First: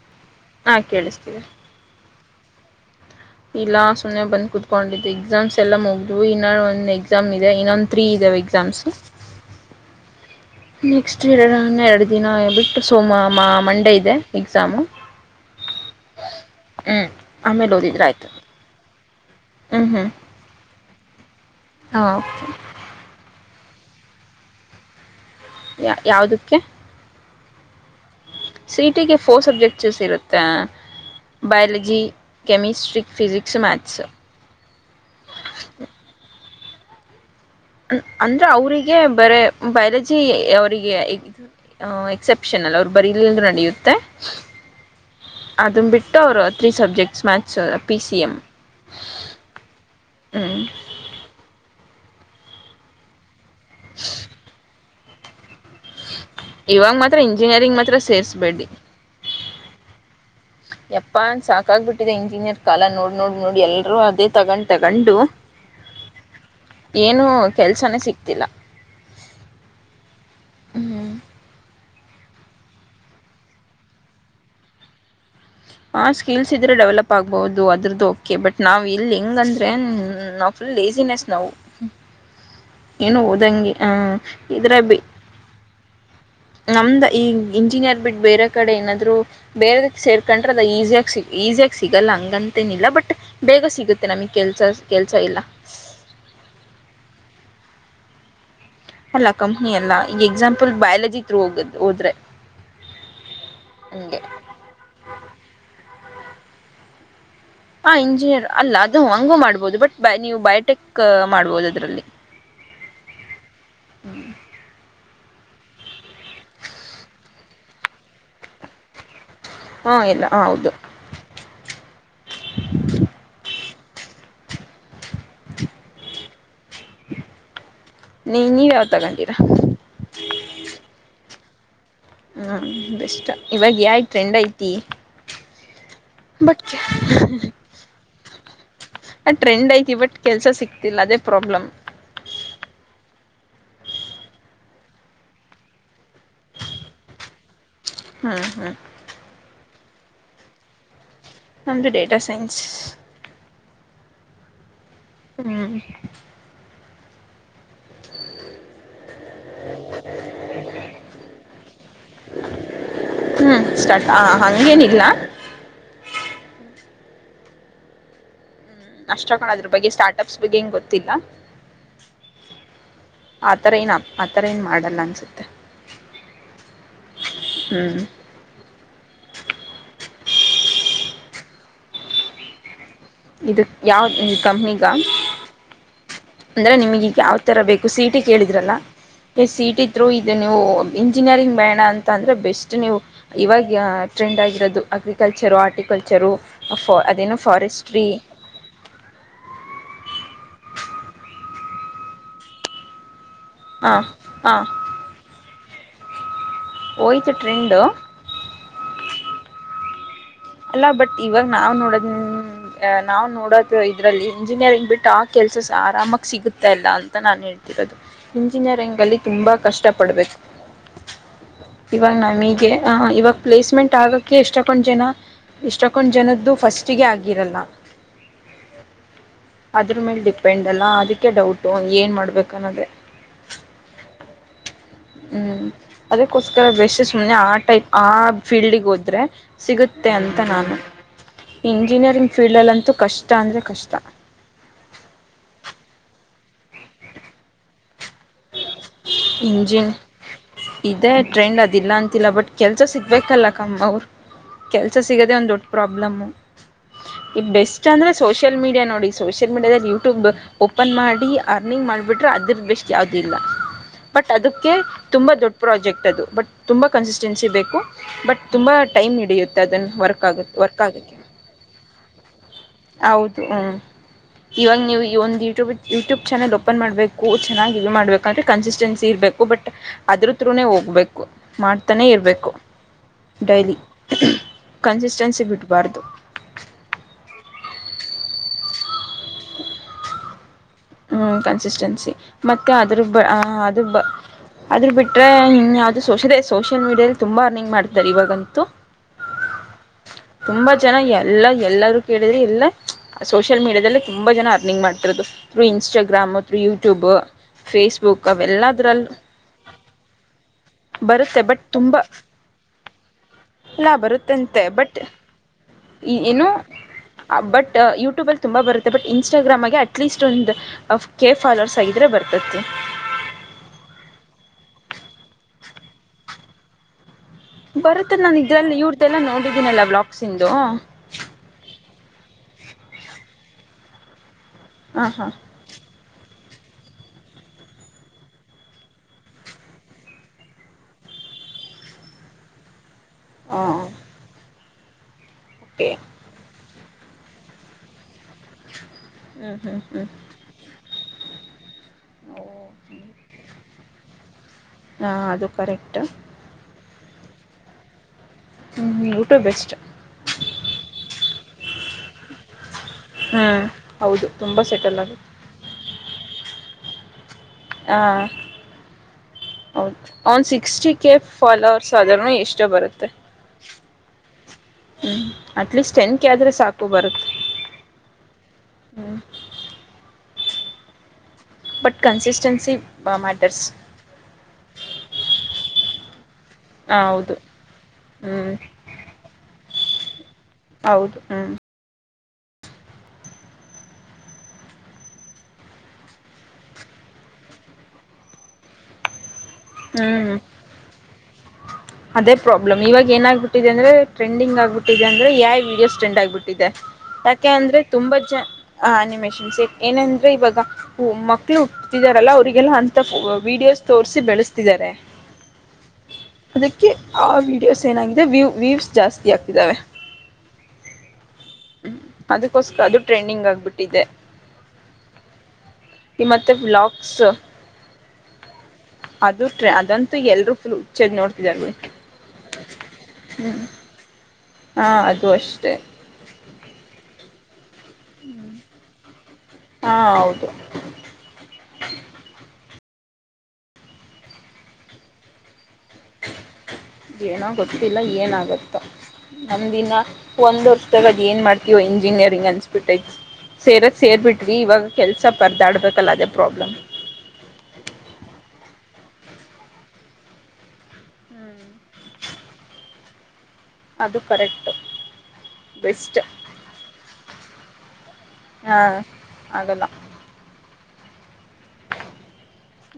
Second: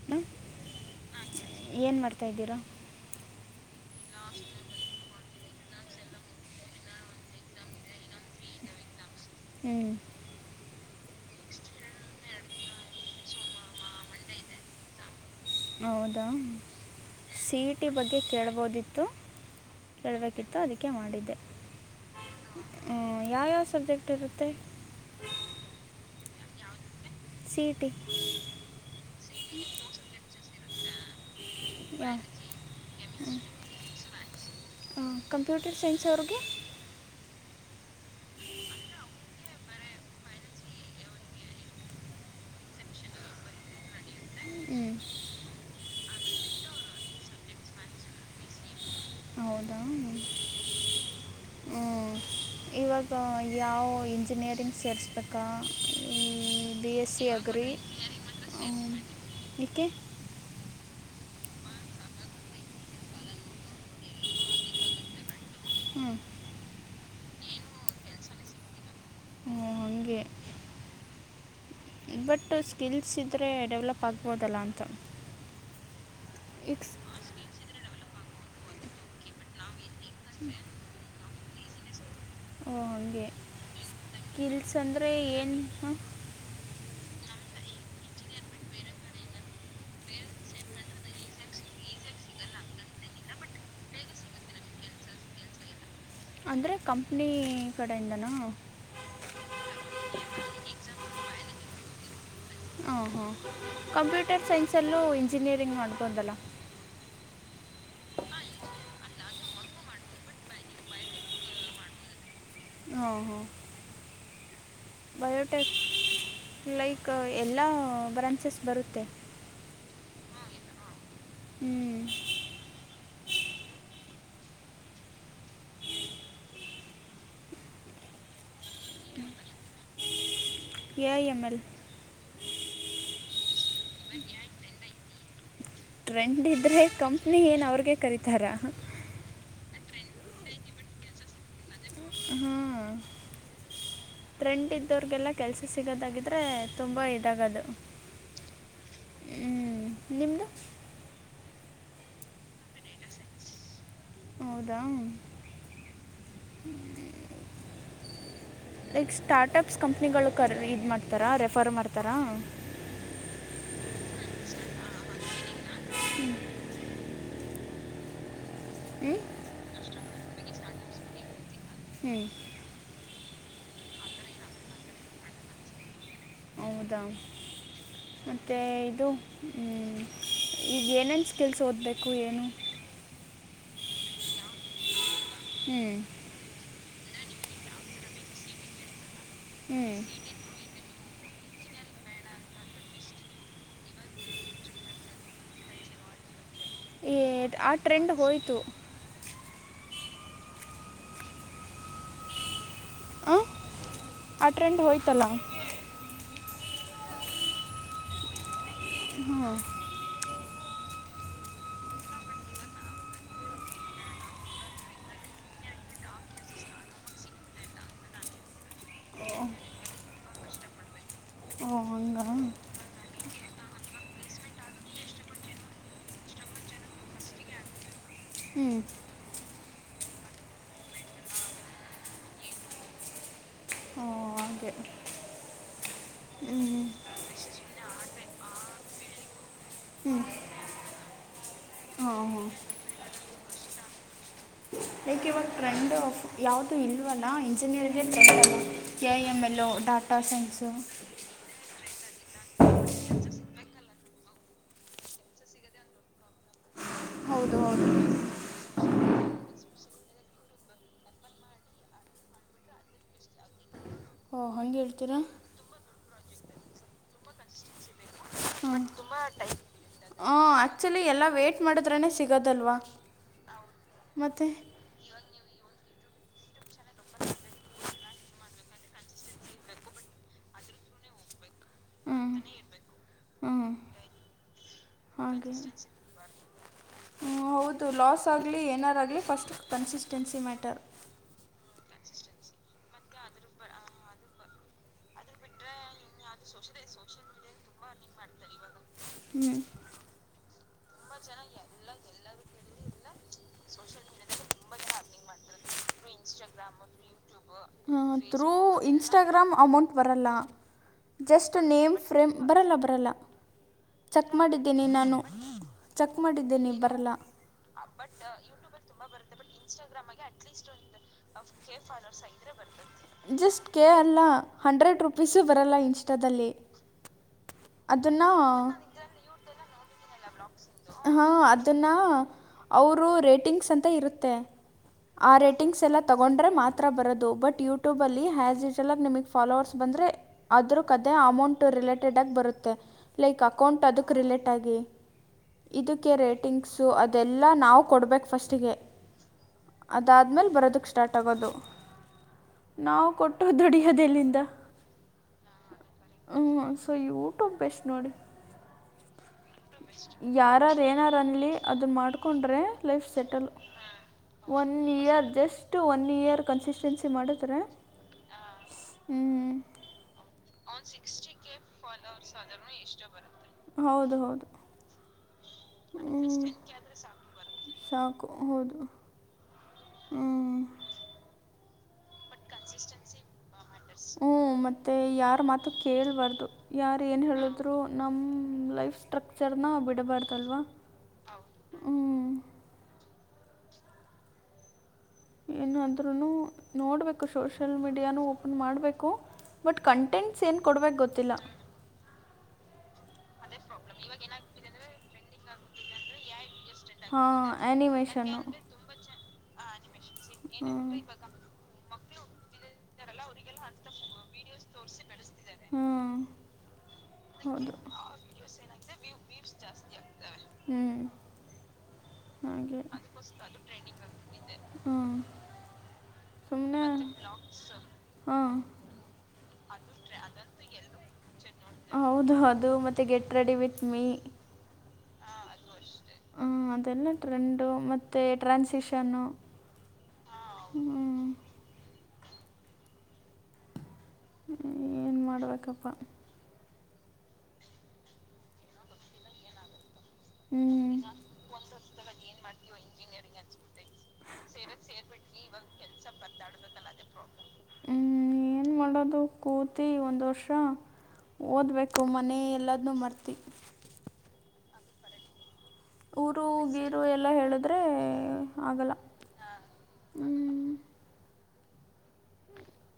[unintelligible] ಹಾ ಕೇಳಸಿತ್ತಿದೆ. [unintelligible] ಏನ್ ಮಾಡ್ತಾ ಇದ್ದೀರಾ? [unintelligible] ಇಲ್ಲಾ ಸುಮ್ಮನೆ ಬಂದ ಕುತ್ಕೊಂಡ ಇದ್ದೀವಿ ಎಕ್ಸಾಮ್ಸ್ ಎಲ್ಲಾ ಮುಗದವ ಇನ್ನ ಒಂದ ಎಕ್ಸಾಮ್ ಇದೆ ಇನ್ನೊಂದ ತ್ರೀ ಇದಾವೆ ಈಗ. [unintelligible] ಎಕ್ಸಾಮ್. [unintelligible] ಹೂ. [unintelligible] ನೆಕ್ಸ್ಟ್ ಹಿಡದ ಇನ್ನ ಎರಡು ದಿನ ಬಿಟ್ಟು ಸೋಮ ಮಾ ಮಂಡೇ ಇದೆ ಎಕ್ಸಾಮು. [unintelligible] ಹೌದಾ ಹ್ಮ್ ಆಮೇಲೆ ಸೀಟಿ ಓದಿದ್ರೆ ಬಗ್ಗೆ ಆಯ್ತು ಕೇಳ್ಬೋದಿತ್ತು ಹ್ಮ್ ಹ್ಮ್ [unintelligible] ಇತ್ತು ಅದಿಕ್ಕೆ ಮಾಡಿದ್ದೆ. ಹಾ ಹ ಯಾವ್ಯಾವ ಸಬ್ಜೆಕ್ಟ್ ಇರುತ್ತೆ. ಯ ಯಾವುದಕ್ಕೆ. C E T C E T ಗೆ ಫೋರ್ ಸಬ್ಜೆಕ್ಟ್ಸ್ ಇರುತ್ತ. ಬಯೋಲಜಿ ಯಾವ chemistry physics maths. Computer science ಅವ್ರಿಗೆ. ಅಂದ್ರೆ ಅವ್ರಿಗೆ ಬರೆ ಬಯೋಲಾಜಿ ಅವರಿಗೆ. ಎಕ್ಸೆಪ್ಷನ್ ಅಲ್ವಾ ಬರಿಲಿಲ್ಲ ಅಂದ್ರೂ ನಡೆಯುತ್ತೆ. ಹ್ಞೂ ಅದನ್ನ ಬಿಟ್ಟು ಅವರು three subjects maths P C M. ಹೌದಾ ಇವಾಗ ಯಾವ ಇಂಜಿನಿಯರಿಂಗ್ ಸೇರ್ಸಬೇಕಾ. ಬಿ ಇವಾಗ ಎಸ್ ಮಾತ್ರ ಸಿ ಅಗ್ರಿ ಇಂಜಿನಿಯರಿಂಗ್ ಮಾತ್ರ ಸೇರಿಸಬೇಡಿ ಎಕ್ಕೆೆ. ಯಪ್ಪಾ ಅನ್ ಸಾಕಾಗಬಿಟ್ಟಿದೆ ಇಂಜಿನಿಯರ್ ಕಾಲ ನೋಡ್ ನೋಡ್ ನೋಡಿ ಎಲ್ಲರೂ ಅದೇ ತಗೊಂಡ್ ತಗೊಂಡು. ಹ್ಮ್ ಏನು ಕೆಲ್ಸನೇ ಸಿಕ್ತಿಲ್ಲ. ಹ ಹಂಗೆ ಹ್ಮ್ ಬಟ್ ಸ್ಕಿಲ್ಸ್ ಇದ್ರೆ ಡೆವ್ಲಪ್ ಆಗ್ಬೋದಲ್ಲ ಅಂತ. ಆ ಸ್ಕಿಲ್ಸ್ ಇದ್ರೆ ಈಗ ಡೆವಲಪ್ ಆಗ್ಬಹುದು ಅದ್ರದ್ದು ಓಕೆ ಬಟ್ ನಾವ್ ಇಲ್ಲಿ ಹೆಂಗಂದ್ರೆ. ನಾವು ಫುಲ್ ಲೇಸಿನೆಸ್ ನಾವು ಓ ಏನು ಹಂಗೆ ಓದಂಗೆ ಸ್ಕಿಲ್ಸ್ ಇದ್ರ ಬಿ ಅಂದರೆ ಏನು ಹಾಂ ನಮ್ದ ಈ ಇಂಜಿನಿಯರ್ ಬಿಟ್ ಬೇರೆ ಕಡೆ ಏನಾದ್ರು. ಬೇರೆದ ಸೇರ್ಕೊಂಡ್ರೆ ಅದ ಈಸಿಯಾಗಿ ಸಿ ಈಸಿಯಾಗ ಸಿಗಲ್ಲ ಹಂಗಂತೇನಿಲ್ಲ ಬಟ್ - - ಬೇಗ ಸಿಗುತ್ತೆ ನಮಿಗ್ ಕೆಲ್ಸ ಕೆಲ್ಸ ಇಲ್ಲ. ಅಂದ್ರೆ ಕಂಪ್ನಿ ಕಡೆಯಿಂದನಾ. ಅಲ್ಲಾ ಕಂಪ್ನಿ ಅಲ್ಲಾ ಈಗ ಎಕ್ಸಾಂಪಲ್ ಬಯಾಲಜಿ ದ್ರೊ ಹೋಗ್ ಹೋದ್ರೆ. ಹಾ ಹಾ ಹಂಗೆ ಕಂಪ್ಯೂಟರ್ ಸೈನ್ಸಲ್ಲೂ ಇಂಜಿನಿಯರಿಂಗ್ ಮಾಡ್ಬೋದಲ್ಲ. ಹ ಇಂಜಿನಿಯರ್ ಅಲ್ಲ ಅದು ಹಂಗೂ ಮಾಡ್ಬೋದು ಬಟ್ ನೀವು ಬಯೋಟೆಕ್ ಮಾಡ್ಬೋದು ಅದ್ರಲ್ಲಿ. ಹಾ ಹಾ ಹ್ಮ [unintelligible] ಬಯೋಟೆಕ್ ಲೈಕ್ ಎಲ್ಲ ಬ್ರಾಂಚಸ್ ಬರುತ್ತೆ. ಹಾ ಎಲ್ಲ ಹ ಹೌದು. ಹ್ಮ ನೀ ನೀ ಯಾವ್ದ್ ತಗತಿರ. ಎ ಐ ಎಂ ಎಲ್ ಹ್ಞೂ ಬೆಸ್ಟ್ ಇವಾಗ ಯಾ ಟ್ರೆಂಡ್ ಐತಿ. ಟ್ರೆಂಡ್ ಬಟ್ ಇದ್ರೆ ಕಂಪ್ನಿ ಏನು ಅವ್ರಿಗೆ ಕರಿತರಾ. ಆ ಟ್ರೆಂಡ್ ಐತಿ ಬಟ್ ಕೆಲ್ಸ ಸಿಕ್ತಿಲ್ಲ ಅದೇ ಪ್ರಾಬ್ಲಮ್. ಹಾಂ ಟ್ರೆಂಡ್ ಇದ್ದೋರಿಗೆಲ್ಲ ಕೆಲಸ ಸಿಗೋದಾಗಿದ್ರೆ ತುಂಬಾ ಇದಾಗದು. ಹಾ ಹಾ ಹ್ಮ್ ನಿಮ್ದು. ನಮ್ಮದುು ಡೇಟಾ ಸೈನ್ಸ್. ಹೌದಾ. ಹ್ಮ್ ಲೈಕ್ ಸ್ಟಾರ್ಟಪ್ಸ್ ಕಂಪ್ನಿಗಳು ಕರ್ ಇದು ಮಾಡ್ತಾರಾ ರೆಫರ್ ಮಾಡ್ತಾರಾ. ಹ್ಮ್ ಸ್ಟಾರ್ಟ್ ಆ ಹಂಗೇನಿಲ್ಲ. ಹ್ಞೂ ಅಷ್ಟಕೊಂದದ್ರ ಬಗ್ಗೆ ಸ್ಟಾರ್ಟ್ ಅಪ್ಸ್ ಬಗ್ಗೆ ಏನ್ ಗೊತ್ತಿಲ್ಲ. ಹ್ಮ್ ಆತರ ಏನಪ್ ಆ ಥರ ಏನ್ ಮಾಡಲ್ಲ ಅನ್ಸುತ್ತೆ. ಹೌದಾ. ಹ್ಮ್ ಮತ್ತು ಇದು ಈಗ ಏನೇನು ಸ್ಕಿಲ್ಸ್ ಓದಬೇಕು ಏನು. ಇದು ಯಾವ ಈ ಕಂಪ್ನಿಗಾ. ಹ್ಮ್ ಅಂದ್ರೆ ನಿಮಗೀಗ್ ಯಾವ್ ತರ ಬೇಕು ಸಿ ಇ ಟಿ ಕೇಳಿದ್ರಲ್ಲ ಸಿ ಇ ಟಿ ಹ್ಞೂ ತ್ರೋ ಇದೇನೆ. ನೀವು ಇಂಜಿನಿಯರಿಂಗ್ ಬೇಣ ಅಂತ ಅಂದರೆ ಬೆಸ್ಟ್ ನೀವು ಇವಾಗ ಟ್ರೆಂಡ್ ಆಗಿರೋದು ಅಗ್ರಿಕಲ್ಚರು ಆರ್ಟಿಕಲ್ಚರು. ಫ ಅದನೊ ಫಾರೆಸ್ಟ್ರಿ. ರಯಿತು ಹಾ ಅಟ್ರೆಂಡ್ ಹೋಯ್ತಲ್ಲಂ. ಹೋಯ್ತು ಟ್ರೆಂಡು. ಹಾ ಅಲ್ಲ ಬಟ್ ಇವಾಗ ನಾವ್ ನೋಡದ್ ನಾವ್ ನೋಡೋದು ಇದ್ರಲ್ಲಿ ಇಂಜಿನಿಯರಿಂಗ್ ಬಿಟ್ಟು ಆ ಕೆಲ್ಸ ಸ ಆರಾಮಾಗಿ ಸಿಗುತ್ತೆ ಅಲ್ಲ ಅಂತ ನಾನ್ ಹೇಳ ತಿರದು ಇಂಜಿನಿಯರಿಂಗ್ ಅಲ್ಲಿ ತುಂಬಾ ಕಷ್ಟಪಡ್ಬೇಕು. ಓ ಇವಾಗ ಹಂಗ ಹ್ಞೂ ನಮಿಗೆ ಇವಾಗ್ ಪ್ಲೇಸ್ಮೆಂಟ್ ಆಗಕ್ಕೆ ಎಷ್ಟಕೊಂದ್ ಜನ ಇಷ್ಟಕ್ಕೊಂಡ್ ಜನದ್ದು ಫಸ್ಟಿಗೆ ಆಗಿರಲ್ಲ. ಹ್ಮ್ ಅದ್ರ ಮೇಲೆ ಡಿಪೆಂಡ್ ಅಲ್ಲಾ ಅದಕ್ಕೆ ಡೌಟು ಏನ್ ಮಾಡ್ಬೇಕನ್ನೋದೆ. ಹ್ಮೂ ಹಂಗೆ. ಹ್ಮ್ ಅದಕ್ಕೋಸ್ಕರ ಬೇಸಸ್ ಮೇಲೆ ಆ ಟೈಪ್ ಆ ಫೀಲ್ಡಿಗ್ ಹೋದ್ರೆ ಸಿಗುತ್ತೆ ಹ್ಞೂ ಅಂತ ನಾನು ಹಾಂ ಇಂಜಿನಿಯರಿಂಗ್ ಹಾಂ ಫೀಲ್ಡಲ್ಲಂತೂ ಕಷ್ಟ ಅಂದರೆ ಕಷ್ಟ. ಟ್ರೆಂಡ್ಫ್ ಯಾವ್ದು ಇಲ್ವಲ್ಲಾ ಇಂಜಿನಿಯರಿಂಗ್ ಹೇಳ್ ಬರ್ತಲ್ಲ ಕೆ ಐ ಎಮ್ ಎಲ್ಲು ಇಂಜಿನ್ ಡಾಟಾ ಸೈನ್ಸು. ಇದೇ ಟ್ರೆಂಡ್ ಅದಿಲ್ಲ ಅಂತಿಲ್ಲ ಬಟ್ ಕೆಲ್ಸ ಸಿಗ್ಬೇಕಲ್ಲ ಕಮ್ಮ್ ಅವ್ರು ಕೆಲ್ಸ ಸಿಗದೆ ಒಂದ್ ದೊಡ್ಡ್ ಪ್ರಾಬ್ಲಮ್ಮು. ಈಗ್ ಹೌದು ಬೆಸ್ಟ್ ಹೌದು ಅಂದ್ರೆ ಸೋಷಿಯಲ್ ಮೀಡಿಯಾ ನೋಡಿ ಸೋಷಿಯಲ್ ಮೀಡಿಯಾದಲ್ಲಿ ಯೂಟ್ಯೂಬ್ ಓಪನ್ ಮಾಡಿ ಅರ್ನಿಂಗ್ ಮಾಡ್ಬಿಟ್ರೆ ಅದ್ರದಷ್ಟು ಯಾವ್ದ ಇಲ್ಲಿ ಬಟ್ ಓ ಅದಕ್ಕೆ ಹಂಗೆ ಹೇಳ್ತೀರಾ ತುಂಬಾ ದೊಡ್ ಪ್ರಾಜೆಕ್ಟ್ ಅದು ಬಟ್ ತುಂಬ ಕನ್ಸಿಸ್ಟೆನ್ಸಿ ಬೇಕು ಬಟ್ ತುಂಬ ಹಾಂ ಟೈಮ್ ಹಿಡಿಯುತ್ತೆ ಅದನ್ನು ವರ್ಕ್ ಹಾಂ ಆಗಕ್ ವರ್ಕ್ ಆ್ಯಕ್ಚುಲಿ ಆಗಕ್ಕೆ ಎಲ್ಲ ವೇಟ್ ಮಾಡಿದ್ರೇ ಸಿಗೋದಲ್ವಾ ಹೌದು. ಮತ್ತೆ ಇವಾಗ್ ನೀವು ಈ ಒಂದು ಯೂಟ್ಯೂಬ್ ಯೂಟ್ಯೂಬ್ ಚಾನೆಲ್ ಓಪನ್ ಮಾಡಬೇಕು ಚೆನ್ನಾಗಿ ಇದ್ ಮಾಡ್ಬೇಕಂದ್ರೆ ಕನ್ಸಿಸ್ಟೆನ್ಸಿ ಇರಬೇಕು ಬಟ್ ಅದ್ರ ತ್ರೂನೆ ಹೋಗ್ಬೇಕು ಮಾಡ್ತಾನೆ ಹ್ಞೂ ಇರ್ಬೇಕು ಹ್ಞೂ ಡೈಲಿ. ಕನ್ಸಿಸ್ಟೆನ್ಸಿ ಹಾಗೆ ಬಿಡಬಾರ್ದು. ಹೂ ಹೌದು ಲಾಸ್ ಆಗಲಿ ಏನಾರಾಗಲಿ ಫಸ್ಟ್ ಕನ್ಸಿಸ್ಟೆನ್ಸಿ ಮ್ಯಾಟರ್. ಹೂ ಕನ್ಸಿಸ್ಟೆನ್ಸಿ ಮತ್ತು ಅದ್ರ ಬ ಅದು ಬ ಅದ್ರ ಬಿಟ್ಟರೆ ಹಿನ್ ಯಾವುದು ಸೋಷಲ್ ಸೋಷಿಯಲ್ ಮೀಡಿಯಲ್ಲಿ ತುಂಬ ಅರ್ನಿಂಗ್ ಮಾಡ್ತಾರೆ ಇವಾಗಂತು. ಹ್ಮ್ ತುಂಬ ಜನ ಎಲ್ಲ ಎಲ್ಲರೂ ಕೇಳಿದರೆ ಎಲ್ಲ ಸೋಷಿಯಲ್ ಮೀಡ್ಯಾದಲ್ಲಿ ತುಂಬ ಜನ ಅರ್ನಿಂಗ್ ಮಾಡ್ತಿರೋದು. Through Instagram through YouTube. ಹ ಥೂ ಇನ್ಸ್ಟಾಗ್ರಾಮ್ ಅಮೌಂಟ್ ಬರಲ್ಲ. ಬರುತ್ತೆ ಜಸ್ಟ್ ನೇಮ್ ಫ್ರೇಮ್ ಬರಲ್ಲ ಬರಲ್ಲ. ಇಲ್ಲಾ ಚೆಕ್ ಬರುತ್ತಂತೆ ಮಾಡಿದ್ದೀನಿ ಬಟ್ ನಾನು ಎ ಚೆಕ್ ಏನೂ ಮಾಡಿದ್ದೀನಿ ಬರಲ್ಲ ಬಟ್ ಯೂಟ್ಯೂಬಲ್ಲಿ ತುಂಬಾ ಬರತ್ತೆ ಬಟ್ ಇನ್ಸ್ಟಾಗ್ರಾಮಗೆ ಅಟ್ಲೀಸ್ಟ್ ಒಂದು ಕೆ ಫಾಲೋರ್ಸ್ ಆಗಿದ್ರೆ ಬರ್ತತಿ. ಜಸ್ಟ್ ಕೆ ಅಲ್ಲ ಹಂಡ್ರೆಡ್ ರುಪೀಸೆ ಬರೋಲ್ಲ ಇನ್ಸ್ಟಾದಲ್ಲಿ. ಬರುತ್ತೆ ಅದನ್ನು ನಾನು ಇದ್ರಲ್ಲಿ ಇವ್ರ್ದಲ್ಲ ನೋಡಿದ್ದೀನಲ್ಲ ಬ್ಲಾಕ್ಸ್ಂದು. ಹಾ ಅದನ್ನಾ ಅವರು ರೇಟಿಂಗ್ಸ್ ಅಂತ ಇರುತ್ತೆ ಹಾಂ ಆ ರೇ ಟಿಂಗ್ಸ್ ಎಲ್ಲ ತಗೊಂಡ್ರೆ ಮಾತ್ರ ಬರೋದು ಬಟ್ ಯೂಟ್ಯೂಬ ಅಲ್ಲಿ ಹ್ಯಾಸಿಷಲ್ ಆಗಿ ನಿಮಗ್ ಫಾಲೋವರ್ಸ್ ಬಂದರೆ ಆದ್ರೂ ಕದೆ ಅಮೌಂಟ್ ರಿಲೇಟೆಡ್ ಆಗ್ ಬರುತ್ತೆ. ಲೈಕ್ ಹಾಂ ಅಕೌಂಟ್ ಅದಕ್ಕೆ ರಿಲೇಟಾಗಿ ಓಕೆ ಇದಕ್ಕೆ ರೇಟ್ ಟಿಂಕ್ಸು ಅದೆಲ್ಲ ನಾವು ಕೊಡ್ಬೇಕು ಫಸ್ಟಿಗೆ. ಹ್ಮ್ ಹ್ಮ್ ಹ್ಮ್. ಆಮೇಲ್ ಬರೋದಕ್ಕೆ ಸ್ಟಾರ್ಟ್ ಆಗೋದು. ಹಓ ನಾವು ಕೊಟ್ಟು ದುಡಿಯೋದೆಲ್ಲಿಂದ. ಹಾಂ ಅದು ಕರೆಕ್ಟ. ಹ್ಞೂ ಸೊ ಯೂಟೂಬ್ ಎಷ್ಟು ನೋಡಿ. ಹ್ಮ್ ಯೂಟೂಬ್ ಎಷ್ಟ್ ಯಾರಾರೇನಾರನ್ಲಿ ಅದನ್ನ ಮಾಡ್ಕೊಂಡ್ರೆ ಲೈಫ್ ಸೆಟಲ್. ಹ್ಮ್ ಹೌದು ತುಂಬಾ ಒನ್ ಸೆಟಲ್ ಇಯರ್ ಆಗುತ್ತೆ ಜಸ್ಟ್ ಒನ್ ಇಯರ್ ಕನ್ಸಿಸ್ಟೆನ್ಸಿ ಮಾಡ ಹಾ ಹೌದು ಒನ್ ಸಿಕ್ಸ್ಟಿ ಕೆ ಫಾಲೋವರ್ಸ್ ಆದ್ರುನು ಎಷ್ಟೋ ಬರುತ್ತೆ. ಹೌದು ಹೌದು. ಹ್ಮ್ ಅಟ್ಲೀಸ್ಟ್ ಟೆನ್ ಕ ಹ್ಮ್, ಆದ್ರೆ ಸಾಕು ಬರುತ್ತೆ. ಸಾಕು ಹೌದು. ಹ್ಮ್ ಹ್ಮ ಬಟ್ ಟೆನ್ಸಿ ಬ ಮ್ಯಾಟರ್ ಹ್ಮ ಮತ್ತೆ ಯಾರ ಮಾತು ಕೇೇಳಬಾರ್ದು. ಹ ಯಾರು ಏನು ಹೌದು ಹೇಳಿದ್ರು ಹ್ಮ್ ನಮ್ಮ ಲೈಫ್ ಸ್ಟ್ರಕ್ಚರ್ನ ಬಿಡಬಾರ್ದಲ್ವಾ. ಹೌದು ಹ್ಮ್ ಹ್ಮ್ ಏನಾದ್ರುನೂ ನೋಡ್ಬೇಕು ಸೋಷಿಯಲ್ ಮೀಡಿಯಾನು ಓಪನ್ ಮಾಡಬೇಕು. ಬಟ್ ಹ್ಮ್ ಕಂಟೆಂಟ್ಸ್ ಏನು ಕೊಡ್ಬೇಕು ಗೊತ್ತಿಲ್ಲ. ಅದೇ ಪ್ರಾಬ್ಲಮ್ ಇವಾಗ ಏನಾಗ್ಬಟ್ಟಿದೆ ಅಂದ್ರೆ ಟ್ರೆಂಡಂಗ್ ಆಗ್ಬಿಟ್ಟಿದೆ ಯಾ ವೀಡಿಯೋಸ್ ಟ್ರೆಂಡ್ ಆಗ್ಬಿಟ್ಟಿದೆ. ಹಾ ಯಾಕೆ ಅಂದ್ರೆ ತುಂಬಾ ಆನಿಮೇಷನ್ನು ಜ ಆ ಅನಿಮೇಷನ್ಸ್ ಏನಂದ್ರೆ ಇವಾಗ ಹ್ಮ್ ಮಕ್ಳು ಹುಟ್ಟತಿದಾರಲ್ಲ ಅವರಿಗೆಲ್ಲ ಅಂತ ವೀಡಿಯೋಸ್ ತೋರ್ಸಿ ಬೆಳೆಸ್ತಿದ್ದಾರೆ. ಹ್ಮಾ ಅದಕ್ಕೆ ಆ ವೀಡಿಯೋಸ್ ಏನಾಗಿದೆ ವ್ಯೂ ವ್ಯೂವ್ಸ್ ಜಾಸ್ತಿ ಆಗ್ತಿದಾವೆ. ಹ್ಮ್ ಹ್ಮ ಹಾಗೆ ಅದಕೋಸ್ಕರ ಅದು ಟ್ರೆಂಡಿಂಗ್ ಆಗ್ಬಿಟ್ಟಿದೆ. ನಿಮ್ಮತ್ತೆ ಬ್ಲಾಕ್ [inaudible] ಹ್ಮು ಅದು ಟ್ರೆ ಅದಂತೂ ಎಲ್ರೂ ಫುಲ್ ಹುಚ್ಚೆದ್ ನೋಡ್ತಿದಾರ ಬಿಡಿ ಹೌದು ಅದು ಮತ್ತೆ ಗೆಟ್ ರೆಡಿ ವಿತ್ ಮೀ ಹಾ ಅದು ಅಷ್ಟೇ ಹು ಅದೆಲ್ಲ ಟ್ರೆಂಡು ಮತ್ತೆ ಟ್ರಾನ್ಸಿಷನ್ನು ಹಾ ಹೌದು ಹ್ಮ್ ಹ್ಮೂ ಏನ್ ಮಾಡ್ಬೇಕಪ್ಪಾ ಏನೋ ಗೊತ್ತಿಲ್ಲಾ ಏನಾಗತ್ತೋ ನಮ್ಮ್ದಿನಾ ಒಂದ್ ವರ್ಷದಾಗ ಅದೆನ್ ಮಾಡ್ತೀವೋ ಇಂಜಿನಿಯರಿಂಗ್ ಅನ್ಸ್ಬಿಟ್ಟೈತಿ ಸೇರದ್ ಸೇರ್ಬಿಟ್ವಿ ಇವಾಗ ಕೆಲಸ ಪರ್ದಾಡ್ಬೇಕಲ್ಲ ಅದೇ ಪ್ರಾಬ್ಲಮ್ ಹ್ಮ್ ಏನ್ ಮಾಡೋದು ಕೂತಿ ಒಂದ್ ವರ್ಷಾ ಓದ್ಬೇಕು ಮನೆ ಎಲ್ಲದ್ನೂ ಮರ್ತಿ ಅದು ಕರೆಕ್ಟು ಊರು ಗೀರೂ ಎಲ್ಲಾ ಹೇಳಿದ್ರೆ ಆಗಲ್ಲಾ ಆಗಲ್ಲಾ.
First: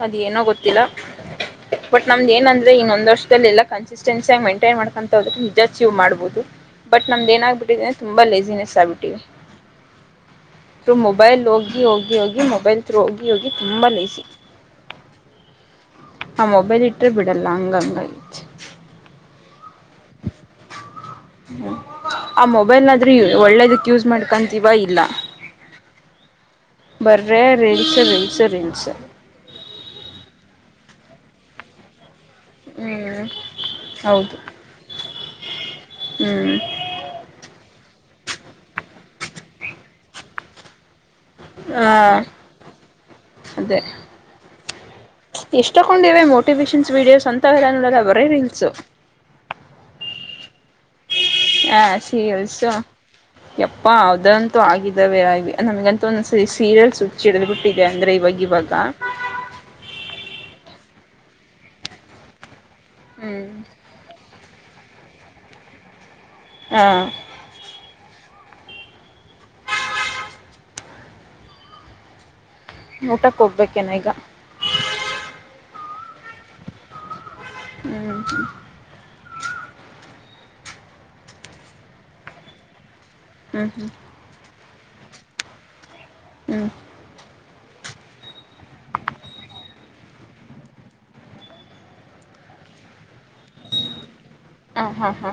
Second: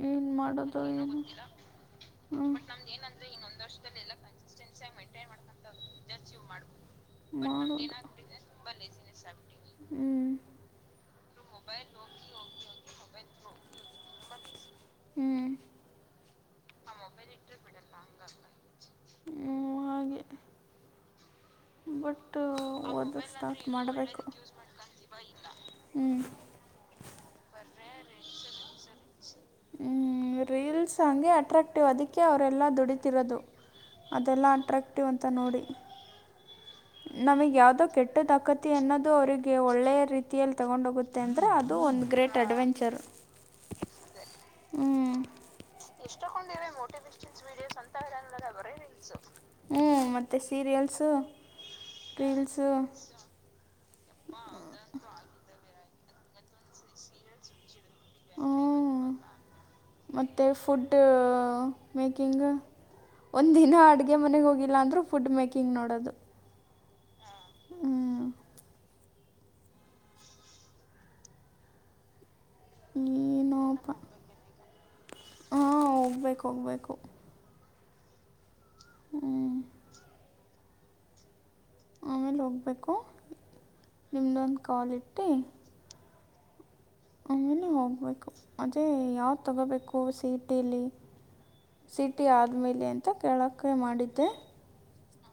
ಅದ ಏನು ಏನೋ ಮಾಡೋದು ಗೊತ್ತಿಲ್ಲಾ ಏನು [inaudible] ಒಟ್ ನಮ್ದ ಹ್ಞೂ ಏನಂದ್ರೆ ಇನ್ನೊಂದ ವರ್ಷದಲ್ಲಿ ಎಲ್ಲ ಕನ್ಸಿಸ್ಟೆನ್ಸಿ ಆಗಿ ಮೆಂಟೈನ್ ಮಾಡ್ಕೊಂತ ಹೋದ್ರೆ ನಿಜ ಅಚೀವ್ ಮಾಡ್ಬೋದು ಬಟ್ ನಮ್ದ ಮಾಡು ಏನಾಗ್ಬಿಟ್ಟಿದೆ ತುಂಬಾ ಲೇಜಿನೆಸ್ ಆಬಿಟ್ಟೀವಿ ಹ್ಮ್ಮ್. ತ್ರೂ ಮೊಬೈಲ್ ಹೋಗಿ ಹೋಗಿ ಹೋಗಿ ಮೊಬೈಲ್ ಥ್ರೂ ಹೋಗಿ ಹೋಗಿ ತುಂಬಾ ಲೆಜೀ ಹ್ಮ. ಆ ಮೊಬೈಲ್ ಇಟ್ಟರೆ ಬಿಡಲ್ಲಾ ಹಂಗಂಗಾಗಿ ಹ್ಮ್ಮ್ ಹಾಗೆ ಬಟ್ ಆ ಮೊಬೈಲ್ನಾದ್ರೂ ಓದೋದು ಸ್ಟಾರ್ಟ್ ಒಳ್ಳೇದಕ್ ಯೂಸ್ ಮಾಡ್ಕೊಂತೀವಾ ಇಲ್ಲಾ ಹ್ಮ‌. ಬರ್ರೇ ರಿಲ್ಸು ರಿಲ್ಸು ರಿಲ್ಸು ಹ್ಮ್ ರೀಲ್ಸ್ ಹಂಗೆ ಅಟ್ರಾಕ್ಟ್ ಅಕ್ಟಿವ್ ಅದಕ್ಕೆ ಅವರೆಲ್ಲ ಹ್ಮ್ ದುಡಿತಿರೋದು ಅದೆಲ್ಲಾ ಅಟ್ರಾಕ್ಟಿವ್ ಅಂತ ನೋಡಿ ಹ್ಮ್ಮ್. ನಮಗೆ ಯಾವುದೋ ಕೆಟ್ಟದಾಕತಿ ಅನ್ನೋದು ಅವರಿಗೆ ಒಳ್ಳೆಯ ರೀತಿಯಲ್ಲಿ ತಗೊಂಡ ಹೋಗು ತ್ತೆ ಅಂದ್ರೆ ಅದು ಹ ಒಂದು ಗ್ರೇಟ್ ಅಡ್ವೆಂಚರ್ ಅದೇ ಹ್ಞೂ ಇಷ್ಟಕೊಂಡಿವೆ ಮೋಟಿವೇಶನ್ಸ್ ವಿಡಿಯೋಸ್ ಅಂತವೆಲ್ಲ ನೋಡಲ್ಲ ಬರೆ ರೀಲ್ಸು ಹ್ಮ್ಹೂ ಮತ್ತೆ ಸೀರಿಯಲ್ಸು ಹ ರೀಲ್ಸು ಸೀರಿಯಲ್ಸು [inaudible] ಎಪ್ಪಾ ಅದಂತೂ ಆಗಿದ್ದಾವೆ ಆ ನಮ್ಗ ಮತ್ತೊಂದ ಸೀ ಸೀರಿಯಲ್ಸ್ ಹುಚ್ ಹಿಡಿದ್ ಬಿಟ್ಟಿದೆ ಅಂದ್ರೆ ಇವಾಗ ಇವಾಗ [inaudible] ಮತ್ತೆ ಫುಡ್ ಅ ಮೇಕಿಂಗ್ ಒಂದ್ ಹ್ಮ್ ದಿನಾ ಅಡ್ಗೆ ಮನೆಗೆ ಹೋಗಿಲ್ಲ ಅಂದ್ರೂ ಫುಡ್ ಮೇಕಿಂಗ್ ನೋಡದು ಹಾ ಊಟಕ್ಕೆ ಹೋಗ್ಬೇಕೆನ ಏನೋಪ್ಪ ಈಗ ಹಾಂ ಹೋಗ್ಬೇಕು ಹೋಗ್ಬೇಕು ಹ್ಮ. ಹ್ಮೂ. ಆಮೇಲೆ ಹೋಗ್ಬೇಕು ಹ್ಮ್ ಹ್ಮ್ ನಿಮ್ದೊಂದು ಕಾಲ್ ಇಟ್ಟಿ. ಹ್ಮ್ ಆಮೇಲೆ ಹೋಗ್ಬೇಕು ಅದೇ ಯಾವ್ದ್ ತಗೋಬೇಕು ಸಿ ಇ ಟಿ ಲಿ. ಸಿಟಿ ಆದ್ಮೇಲೆ ಅಂತ ಕೇಳೋಕೆ ಮಾಡಿದ್ದೆ. ಹಾ ಹಾ ಹಾ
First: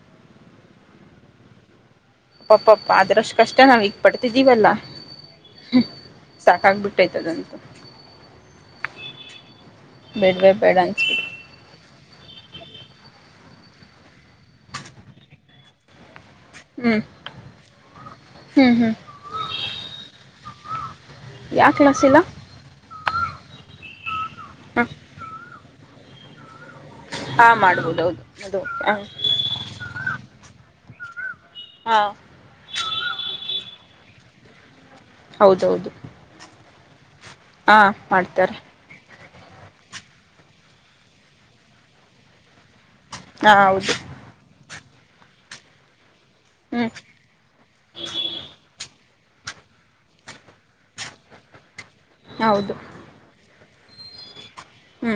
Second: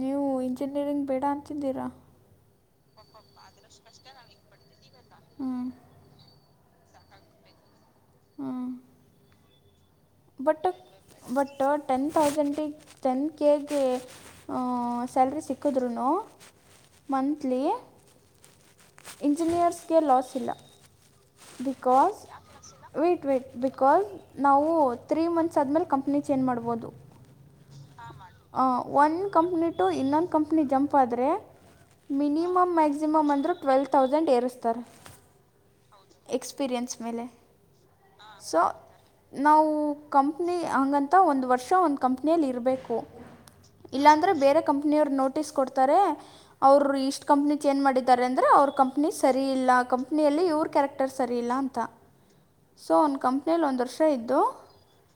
ನೀವು ಇಂಜಿನಿಯರಿಂಗ್ ಬೇಡ ಅಂತಿದ್ದೀರಾ. ಪಾ ಪ ಪ್ಪ ಅದ್ರಷ್ಟು ಕಷ್ಟ ನಾವ್ ಈಗ್ ಪಡ್ತಿದ್ದೀವಲ್ಲಾ. ಹ್ಞೂ ಸಾಕಾಗಬಿಟೈತ್ ಅದಂತು. ಹಾ ಬೆಡ್ ವೆ ಬೇಡ. ಬಟ್ ಟೆನ್ ತೌಸಂಡಿಗೆ ಟೆನ್ ಕೆ ಗೆ. ಸ್ಯಾಲ್ರಿ ಸಿಕ್ಕದ್ರುನು ಹ್ಮ್ ಮಂತ್ಲಿ. ಹ್ಮ್ ಹ್ಮ್ ಇಂಜಿನಿಯರ್ಸ್ಗೆ ಲಾಸ್ ಇಲ್ಲ ಯಾವ ಕ್ಲಾಸ್ ಬಿಕಾಸ್, ಇಲ್ಲ ವೆಟ್ ವೆಟ್ ಬಿಕಾಸ್ ನಾವು ಹ ತ್ರೀ ಮಂತ್ಸ್ ಆದ್ಮೇಲೆ ಕಂಪ್ನಿ ಚೇಂಜ್ ಮಾಡ್ಬೋದು. ಹಾ ಮಾಡ್ಬೋದು ಹೌದು ಅದು ಆ ಹ ಒನ್ ಕಂಪ್ನಿ ಟು ಇನ್ನೊಂದು ಕಂಪ್ನಿ ಜಂಪ್ ಆದ್ರೆ. ಹಾ ಮಿನಿಮಮ್ ಮ್ಯಾಕ್ಸಿಮ್ ಅಂದ್ರು ಟ್ವಲ್ ತೌಸಂಡ್ ಏರಿಸ್ತಾರೆ. ಹೌದೌದು ಎಕ್ಸ್ಪೀರಿಯೆನ್ಸ್ ಮೇಲೆ ಹಾ ಮಾಡ್ತಾರೆ ಸೊ ನಾವು ಕಂಪ್ನಿ ಹಂಗಂತ ಒಂದು ವರ್ಷ ಒಂದು ಕಂಪ್ನಿಯಲ್ಲಿ ಇರಬೇಕು. ಹಾ ಹೌದು ಅಂದ್ರೆ ಬೇರೆ ಕಂಪನಿಯವ್ರು ನೋಟಿಸ್ ಕೊಡ್ತಾರೆ ಹ್ಮ್ ಅವ್ರು ಇಷ್- ಕಂಪ್ನಿ ಚೇಂಜ್ ಮಾಡಿದ್ದಾರೆ ಅಂದ್ರೆ ಅವ್ರ ಕಂಪ್ನಿ ಸರಿ ಇಲ್ಲ ಕಂಪನಿಯಲ್ಲಿ ಇವ್ರ ಕ್ಯಾರೆಕ್ಟರ್ ಟಕ್ಟರ್ ಸರಿ ಇಲ್ಲ ಅಂತ. ಹೌದು ಸೊ ಒಂದ್ ಕಂಪ್ನಿಯಲ್ಲಿ ಒಂದ್ ವರ್ಷ ಇದ್ದು. ಹೂ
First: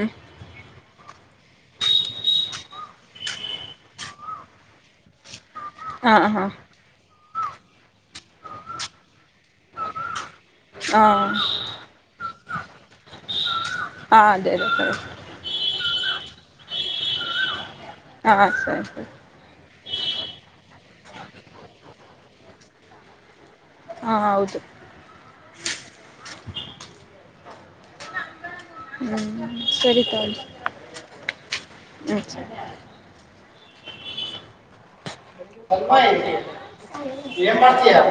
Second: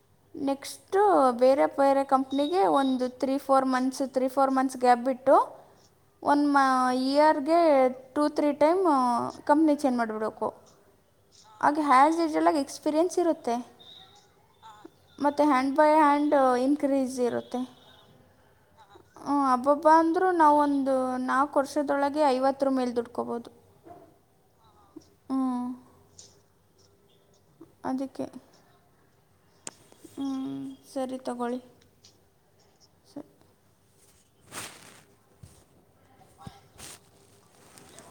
ನೆಕ್ಸ್ಟ್, ಟು ಬೇರೆ ಬೇರೆ ಕಂಪ್ನಿಗೆ ಒಂದು three four months three four months gap ಬಿಟ್ಟು. ಹಾ ಒನ್ ಹಾ ಇಯರ್ಗೆ two three time company change ಮಾಡಿಬಿಡ್ಬೇಕು. ಹಾ ಆಗ ಹ್ಯಾಸ್ ವಿಶಿಲಾಗ್ ಎಕ್ಸ್ಪೀರಿಯೆನ್ಸ್ ಇರುತ್ತೆ. ಹಾ ಅದೇ ಅದೇ - ಮತ್ತೆ ಹ್ಯಾಂಡ್ ಬೈ ಹ್ಯಾಂಡ್ ಇನ್ಕ್ರೀಸ್ ಇರುತ್ತೆ. ಹಾ ಸರಿ ಸರಿ. ಹ್ಞೂ ಹಬಬ್ಬ ಹಬಬ್ಬ ಅಂದ್ರೂ ನಾವ್ ಒಂದು ನಾಲ್ಕು ವರ್ಷದೊಳಗೆ ಐವತ್ತರು ಮೇಲೆ ದುಡ್ಕೋಬೋದು. ಹಾ ಹೌದು ಹ್ಞೂ [unintelligible] ಅದಿಕ್ಕೆ ಹ್ಮ್ ಸರಿ ತಳಿ ಸರಿ ತಗೊಳ್ಳಿ [unintelligible] ಸರಿ ಸ್ವಲ್ಪ ಏನ್ ಮಾಡ್ತತ್ಯ.